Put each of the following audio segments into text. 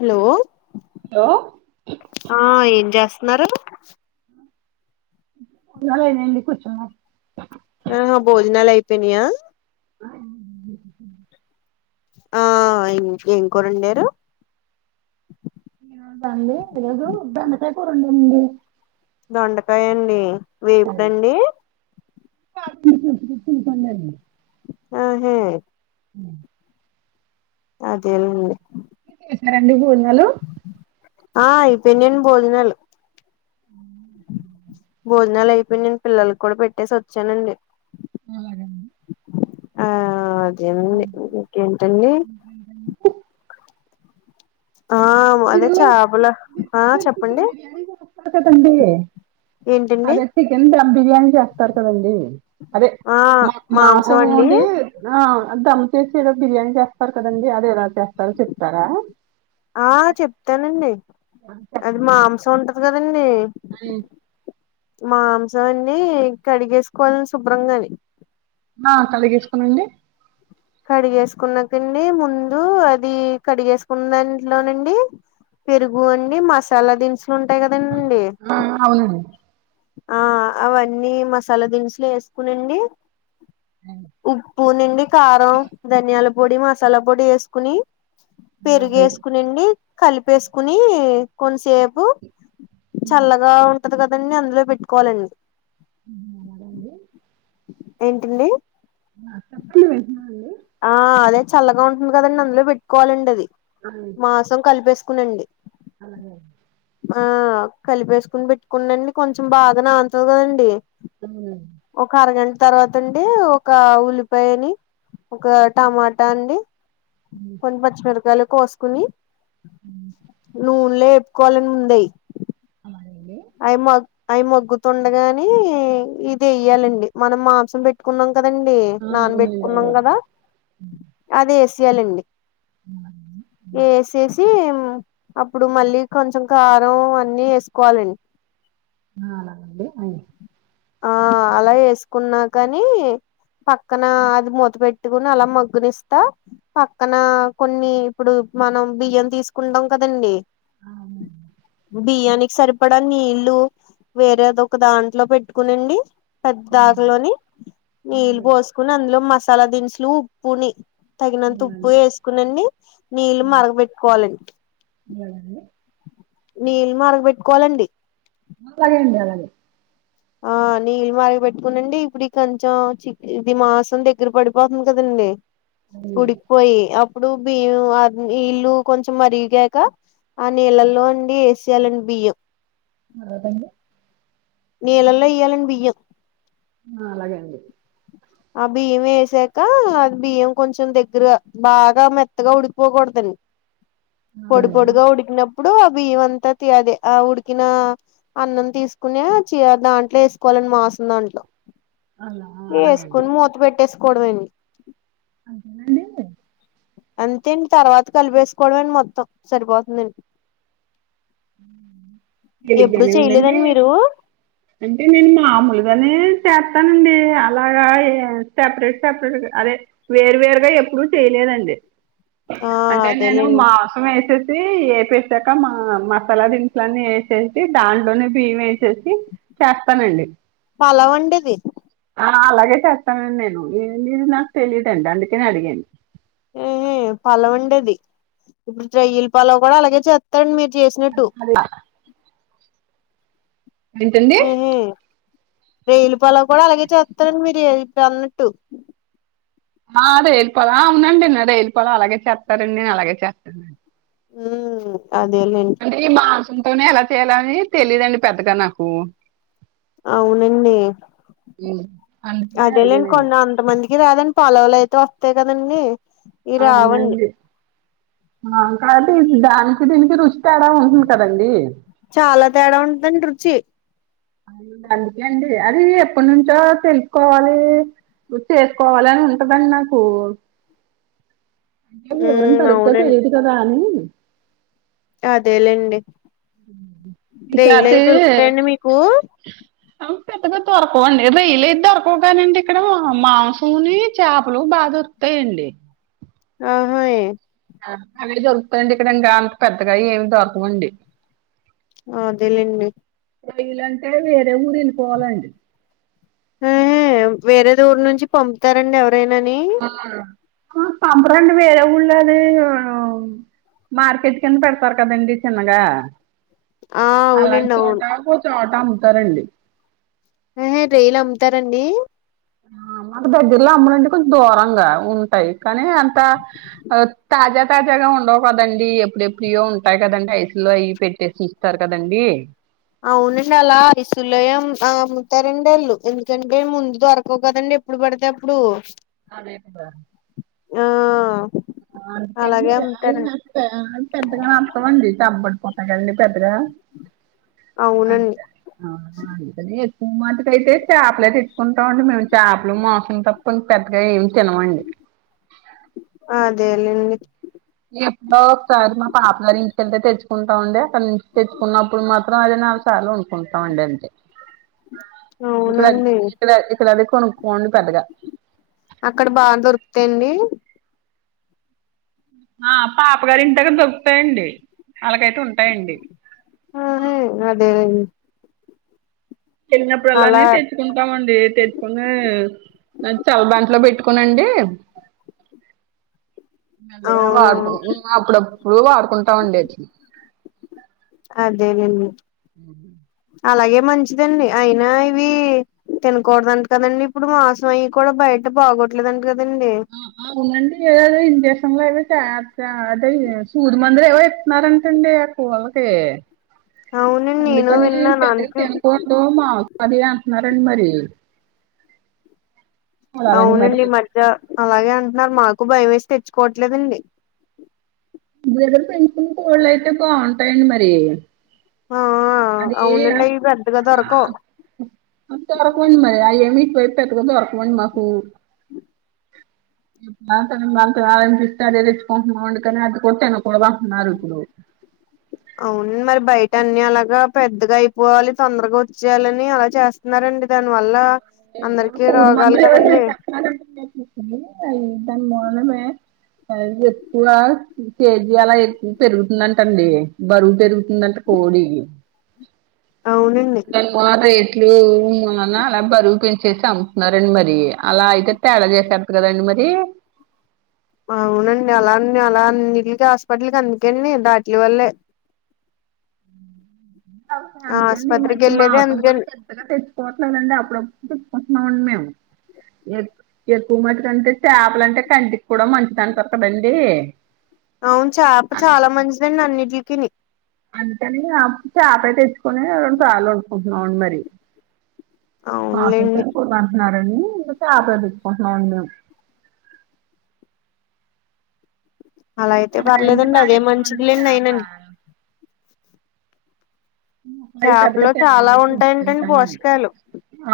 Hello లో ఆ ఏం చేస్నారు గదేలేండి కూర్చున్నాం ఆహా భోజనాలు అయిపోయినయా ఆ ఆ అయింది ఏం కూర ఒండారు ఈ రోజా అండి ఈరోజు బెండకాయ కూర ఒండింది దొండకాయ అండి వేపుడండి సందడి ఆహే అదే లేండి చేస్నారా అండి భోజనాలు ఆ అయ్పోనయ్ అన్ భోజనాలు హూ భోజనాలు అయిపోయినయ్న్ పిల్లలక్ కూడా పెట్టేసి ఒచ్చానండి హూ అదే అండి ఆ అదేనండి ఇ ఇకేంటండి ఊహూ [unintelligible] ఆ మాదే చాపల ఆ చెప్పండి [inaudible] ఒస్స కదండీ ఏంటండి అదే చికెన్ ధమ్ బిర్యానీ చేస్తారు కదండీ అదే ఆ మా మాంసం మాసం అండి ఒండీ నా అ ధమ్ చేసి ఏదో బిర్యానీ చేస్తారు కదండీ అది ఎలా చేస్తారో చెప్తారా ఆ చెప్తానండి అది మాంసం ఉంటది కదండీ ఆ మాంసం అండీ కడిగేసుకోవల్ శుభ్రం గాని ఆ కలిగేస్కునండి కడిగేసుకున్నాకండి ముందు అది కడిగేసుకున్న దాంట్లోనండి పెరుగు అండి మసాలా దినుసులు ఉంటాయ్ కదండి ఆ అవునండి ఆ అవన్నీ మసాలా దినుసులే వేసుకునండి అ ఉప్పు నుండి కారం ధనియాల పొడి మసాలా పొడి వేసుకుని ఆ, పెరుగు అలాగే వేసుకునిండి కలిపేసుకుని కొంసేప్ పు చల్లగా ఉంటది కదండి అందులో పెట్టుకోవాలండి ఊహు అలాగ అండి ఏంటండి? ఆ చప్పులు వేస్నా అండి ఆ అదే చల్లగా ఉంటుంది కదండి అందులో పెట్టుకోవాలండి అది అవును మాసం కలిపేసుకునండి అలాగే అం ఆ కలిపేసుకుని పెట్టుకుండండి కొంచెం బాగా నాంతది కదండి ఆ ఒక అరగంట తర్వాతండి ఒక ఉల్లిపాయని ఒక టమాటా అండి కొన్ పచ్చిమిరపకాయలు కోసుకొని నూన్ లో వేప్కోవాలండ్ ముందే అయి అలాగే అండి అయి మొత్ అవి మొగ్గుతుండగానే ఇది వేయ్యాలండి మనం మాంసం పెట్ పెట్టుకున్నాం కదండి ఆ అవునండి నాన్బెట్టుకున్నాం కదా అది వేసేయాలండి అవును అలాగే అండి. హ్మ్. ఏసేసి ఉమ్ అప్పుడు మళ్ళీ కొంచెం కారం అన్ని వేసుకోవాలం ఆ అలాగే అండి అయ్ ఆ అలా వేస్కున్నా కాని పక్కన అది మూత పెట్టుకుని అలా మగ్గునిస్తా పక్కన కొన్ని ఇప్పుడు మనం బియ్యం తీసుకుంటాం కదండి ఆ అవునండ్ బియ్యానికి సరిపడా నీళ్లు వేరే దొక దాంట్లో పెట్కునిండి హ్మ్. పెద్దాకలోని అలాగే నీళ్ళు అండి పోసుకొని అందులో మసాలా దినుసులు, ఉప్పుని తగినంత అవునా ఉప్పు అండి వేసుకునిండి నీళ్ళ అలాగే మరగబెట్టుకోవాలండ్ అలాగే అండి నీళ్ళు మరగబెట్కోవాలండి అలాగే అండి అలాగే ఆ నీళ్ళు మరగ పెట్కొనండి ఇప్పుడు కొంచెం చిక్ ఇది మాసం దగ్గర పడిపోతుంది కదండి అవునండి ఉడికిపోయి అప్పుడు బిం నీల్లు కొంచెం మరిగాక ఆ నీళ్లల్లో అండి ఏసెయ్యాలండి బియ్యం తర్వాత అండి నీలల్లో ఎయ్యాలండ్ బియ్యం ఆ అలాగే అండి ఆ బియ్యం వేసాక అది బియ్యం కొంచెం దగ్గరగా బాగా మెత్తగా ఉడికిపోకూడదం పొడి అలాగే అండి పొడిగా ఉడికినప్పుడు ఆ బియ్యం అంతా తి అదే ఆ ఉడికిన అన్నం తీసుకునే చీ దాంట్లో వేసుకోవాలన్ మాసం దాంట్లో అవునా అలాగే అండి. వేసుకుని మూత పెట్టేసుకోవడమే అండి. అంతేనా ట్ అంతే అండి తర్వాత కలిపేసుకోవడమే అండి మొత్తం సరిపోతుందండి. ఎప్పుడు తేలిగ్గానే ఉందండి చెయలేదండి మీరు. అంటే నేను మామూలుగానే చేస్తానండి, అలాగ ఎ సపరేట్ సపరేట్ అదే వేర్వేరుగా ఎప్పుడు చేయలేదండి. ఆ అంటే నేను అదేలేండి మాంసం ఎసేసి ఏపేసాక మా మ సాల దినుసులన్ని ఎసేసి దాంట్లోనే బియ్యం ఎసేసి చేస్తానండి. పలావ్ అండియిది. ఆ అలాగే చేస్తానండి నేను, ఇది నాకు తెలియదండి అందుకనె అడిగాను. ఏ ఇది పలావ్ అండి ఇది. ఇప్పుడు రొయ్యలు పలావ్ కూడా అలాగే చేత్తాండి మీరు చేసినట్టు. అల్లాగా ఏంటండి ఏహే రొయ్యల పలావు కూడా అలాగే చేత్తారండి మీరు ఇప్పుడు అన్నట్టు. ఆ రొయ్యలు పలావు అవునండి రొయ్యల పలావ్ అలాగే చేస్తారండి నేను అలాగే చేస్తాను. ఉ అదేలేండి. అంటే ఈ మాంసంతోనే ఎలా చేయ్యాలని తెలియదండి పెద్దగా నాకు. అవునండి అందుకనే అడిగానండి. కొంతమందికి రాదండి పలావులు అయితే వత్తయి కదండి. ఇవి రావండి అవునండి. ఆ కానీ దానికి దీనికి రుచి తేడా ఉంటుంది కదండి. చాలా తేడా ఉంటుందండి రుచి. అందుకే అండి అది ఎప్పటినుంచో తెలుసుకోవాలి చేసుకోవాలని ఉంటదండి నాకు. ఈ వివరం ఉమ్ సరిగ్గా అవునండి తెలియదు కదా అని అదేలేండి. రొయ్యలు అయి ఈసారి దొరుకుతయండి మీకు? ఆ పెద్దగా దొరకవండి రొయ్యలయి దొరకవు కానండి ఇక్కడ మాంసముని చాపలు బాదొరు కుతయండి. ఆహా ఇ అవే దొరుకుతయండి ఇక్కడ ఇంకా అంత పెద్దగా ఏమి దొరకవండి. ఆ అదేలేండి. రొయ్యలంటే వేరే ఊరు వెళ్ళిపోవాలండి. ఎ వేరే ఊరు నుంచి పంపుతారండి ఎవరైనాని. ఆ పంపరండి వేరే ఉళ్ళు అది మార్కెట్ కింద పెడతారు కదండి చిన్నగా. ఆ అలాంటి అవునండి అవును చోట ఒక చోట అమ్ముతారండి. ఎహె రొయ్యలు అమ్ముతారండి. మాకు దగ్గర్లో అమ్మరండి కొంచెం దూరంగా ఉంటాయి కానీ అంత ఆ తాజా తాజాగా ఉండవు కదండి, ఎప్పుడెప్పుడియో ఉంటాయి కదండి ఐస్లో అయి పెట్టేసి ఉంటరు కదండి. అవునండి అలా ఐసుల్లోయే అమ్ము అమ్ముతారండి అల్ళు ఎందుకంటే ముందు దొరకవు కదండి. ఎప్పుడు పడితే అప్పుడు. అదే కదా. ఆ [unintelligible] [unintelligible] అలాగే అమ్ముతారండి అవునండి అక ఎక్కువ మటుకైతే చేపలే తెచ్చుకుంటాం అండి మేము చేపలు మోసం తప్పు [unintelligible] పెద్దగా ఏం తినమండి అదేలెండి నేను ఎప్పుడో ఒకసారి మా పాప గారించికెళ్తే తెచ్చుకుంటాం అండి అక్కడి నుంచి తెచ్చుకున్నప్పుడు మాత్రం అదే నాలుగు సార్లు ఉంటుంది కుంటాండి అంతే ట్ ఇక్కడ ఇక్కడ ఇక్కడ అవి [unintelligible] అక్కడ బా దొరుకుతాయిండి ఆ పాపగారు [unintelligible] దొరుకుతాయండి వాళ్లాకైతే ఉంటాయండి ఆ హె అదే అలా [unintelligible] తెచ్చుకుంటామండి తెచ్చుకుని [unintelligible] పెట్టుకునండి మెల్లగ వాడుకు అవునవును అప్పుడప్పుడు వాడుకుంటా ఉండేది అదేనండి అలాగే మంచిదండి అయినా ఇవి తినకూడదుంట కదండి ఇప్పుడు మాసం అయ్యి కూడ బయట బాగోట్లేదంట కదండి అవునండి [unintelligible] ఏవో ఇస్తున్నారంటండి కోళకే అవునండి నేను అందుకని విన్నాను పెద్దగ అందుకే తినకో దో మాస అది అంటన్నారు అండి మరి చూడాలండి మరి అవునండి ఈ మధ్య అలాగే అంటున్నారు మాకు భయం ఏసీ తెచ్చుకోట్లేదండి మీ దగ్గర పెంచిన కోళ్ళ అయితే బాగుంటాయండి మరి ఆ అదే అవునండి అవి పెద్దగా దొరకవు అంత [unintelligible] మరి ఆ ఏమి ఇట్ వైపు దొరకవండి మాకు [unintelligible] పోటెన [unintelligible] అవునండి మరి బయట అన్ని అలాగ పెద్దగా అయిపోవాలి తొందరగా వచ్చేయాలని అలా చేస్తున్నారండి దాని వల్ల అందరికి సూది రోగాలు మందులు కదండి [unintelligible] ఎక్కువ కేజీ అల ఎక్కువ పెరుగుతుందంటండి బరువు పెరుగుతుందంట [unintelligible] అవునండి [unintelligible] అల బరువు పెంచేసి అమ్ముతున్నారండి మరి అలా అయితే తేడా [unintelligible] కదండి మరి అవునండి అలానే అలా అన్ని [unintelligible] హాస్పిటల్కి అందుకేండి దాటిల వల్లే అస ఆ అందుకే ఈ ఆస్పత్రికి మధ్య మా వెళ్ళేదే అందుకని [unintelligible] తెచ్చుకోవట్లేదండి అప్పుడప్పుడు తెచ్చుకోన్నా [unintelligible] మేము ఎక్కువ మటుకంటే చేపల అంటే కంటికి కూడా మంచిది అనిప కదండి అవును చాప చాలా మంచిదండి అన్నింటి [unintelligible] అంతే అని ఆ [unintelligible] తెచ్చుకోని రెండు సార్లు వండుకుంటున్నాం మరి [unintelligible] అవునులేండి అంటున్నారండి ఇంకా చేప [unintelligible] చ్చకుంటున్నాండి మేము అలా నాకు అయితే తలకాయ అంటే పర్లేదండి బాగా అదే ఇష్టమండి మంచిదిలేండి అయిన చేప [unintelligible] [unintelligible] చేపలో చాలా ఉంటాయంటండి పోషకాలు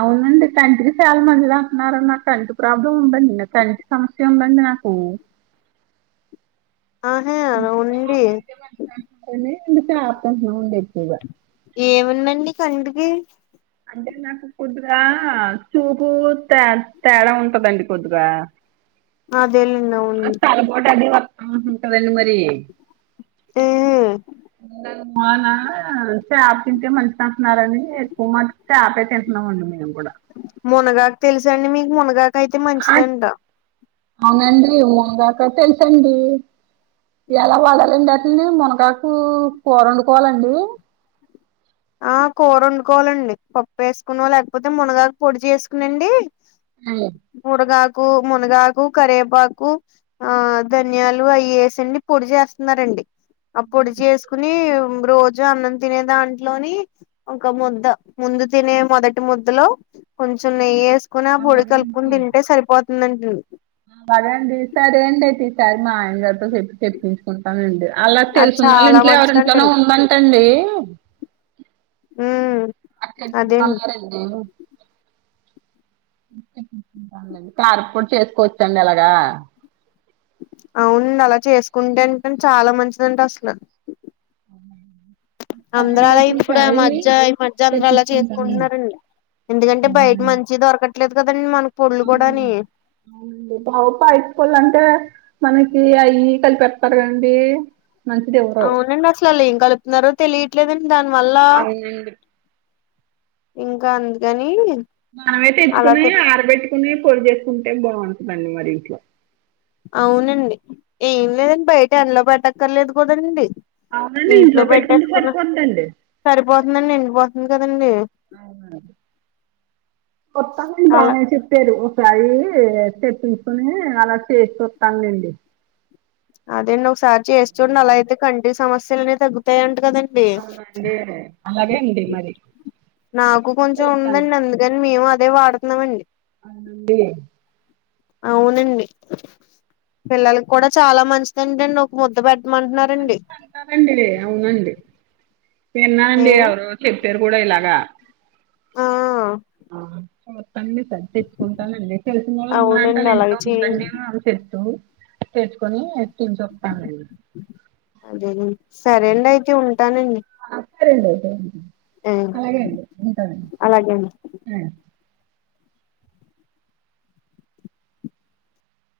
అవునండి కంటికి చాల మంచిది అంటున్నారు నా కంటి ప్రాబ్లం ఉండదు నా కంటి సమస్య ఉందండి నాకు అదే ఉండి [unintelligible] చాప్ అంత నంతివ ఏముందండి కంటికి అంటే నాకు కొద్దిగా చూపు తే తేడా ఉంటదండి కొద్దిగా అదే దవును [unintelligible] ఉంటదండి మరి ఆ ఉ నా చాప్ తింటే మంచిదంటున్నారని ఎక్కువ మ చాపే తింటున్నాం అండి మేము కూడ మునగాక తెలుస అండి మీకు మునగాక అయితే ఆ మంచిదంట అవునండి ఊంగ్క తెల్సండి ఎలా వదాలండి అండి మునగాకు కూర వండుకోవాలండి ఆ కూర వండుకోవాలండి పప్పు ఏసుకోనో లేకపోతే మునగాకు పొడి చేసుకునండి అవు మురగాకు మునగాకు కరివేపాకు ఆ ధన్యాలు అయేసి అండి పొడి చేస్తున్నారండి అ పొడి జేసుకుని రోజు అన్నం తినేదాం లోని ఒక ముద్ద ముందు తినే మొదటి ముద్దలో కొంచెం నెయ్యేస్ కుని ఆ పొడి కలుపుకుని తింటే సరిపోతుందం బాగా అండి తీస్తారు ఏంటియి సరేఅండీ మా ఆయన గారితో చెప్ప చెప్పి కుంటానండి అలా అది తెలిసిన వాళ్ళ చాలా ఇంట్లో మంచిదంట ఎవరింట్లోనే ఉందంటండి హ్మ్ అది తెప్పించమన్నారండి అండి కార్పడి చేసుకోవచ్చండి అలాగా అవును అలా చేసుకుంటే అంటేే చాలా మంచిది అంట అసలు అందర్ అలా ఇప్పుడు మధ్య ఈ మధ్య అందర్ అలా చేసుకుంటున్నారండి ఎందుకంటే బయట మంచి దొరకట్లేదు కదండి మన పొల్లు కూడాని అవునండి బావప్ప హై స్కూల్ అంటే మనకి అయి కలిపెడతారు కదండి మంచిది ఇవ్వరు అవునండి అసల్ అళ్ళు ఏం కలుపుతున్నారో తెలియట్లేదన్ దానివల్ల అవునండి ఇంకా అందుకని మనమైతే అలా తెచ్చుకునే తిప్- ఆరబెట్టుకునేవి పొడి చేసుకుంటే బాగుంటుందండి మరి ఇంట్లో అవునండి ఏం లేదండి బయట అందులో పెట్టక్కర్లేదు కదండి అవునండి ఇంట్లో పెట్టుకుంటే సరిపోదండి సరిపోతుందం ఎండిపోతుంది కదండి అవునా కొత్తా ఆమె అలా మేనేజ రు ఒకసారి తెప్పించుకుని అలా చేసి వత్తాంలేండి అదేండి ఒకసారి చేస్తుండి అలా అయితే కంటి సమస్యలునే తగ్గుతాయంట కదండి అవునండి అలాగే అండి మరి నాకు కొంచెం చూస్తాను ఉందండి అందు కాని మేము అదే వాడుతున్నాంమండి ఆండి అవునండి పిల్లలకి కూడా చాలా మంచిదండిండి ఒక ముద్ద పెట్టమంటున్నారండి అంటారండి అవునండి ఏ విన్నానండి ఎవరో చెప్పారు కూడా ఇలాగా ఆ ఆ ఆ తన్ని సర్దించుకుంటానండి తెలిసినొళ్ళు ఉన్నా అంటే అవునండి అళ్ల ఇంట్లో అలాగే చేయండి ఉందండమో ఆమె చెప్తూ తెచ్చుకొని ఎక్కించొస్తానండి అదేండి సరే అండి అయితే ఉంటానండి ఆ సరే అండి అయితే ఆ అలాగే అండి ఉంటనండి అలాగే అం ఉమ్మ్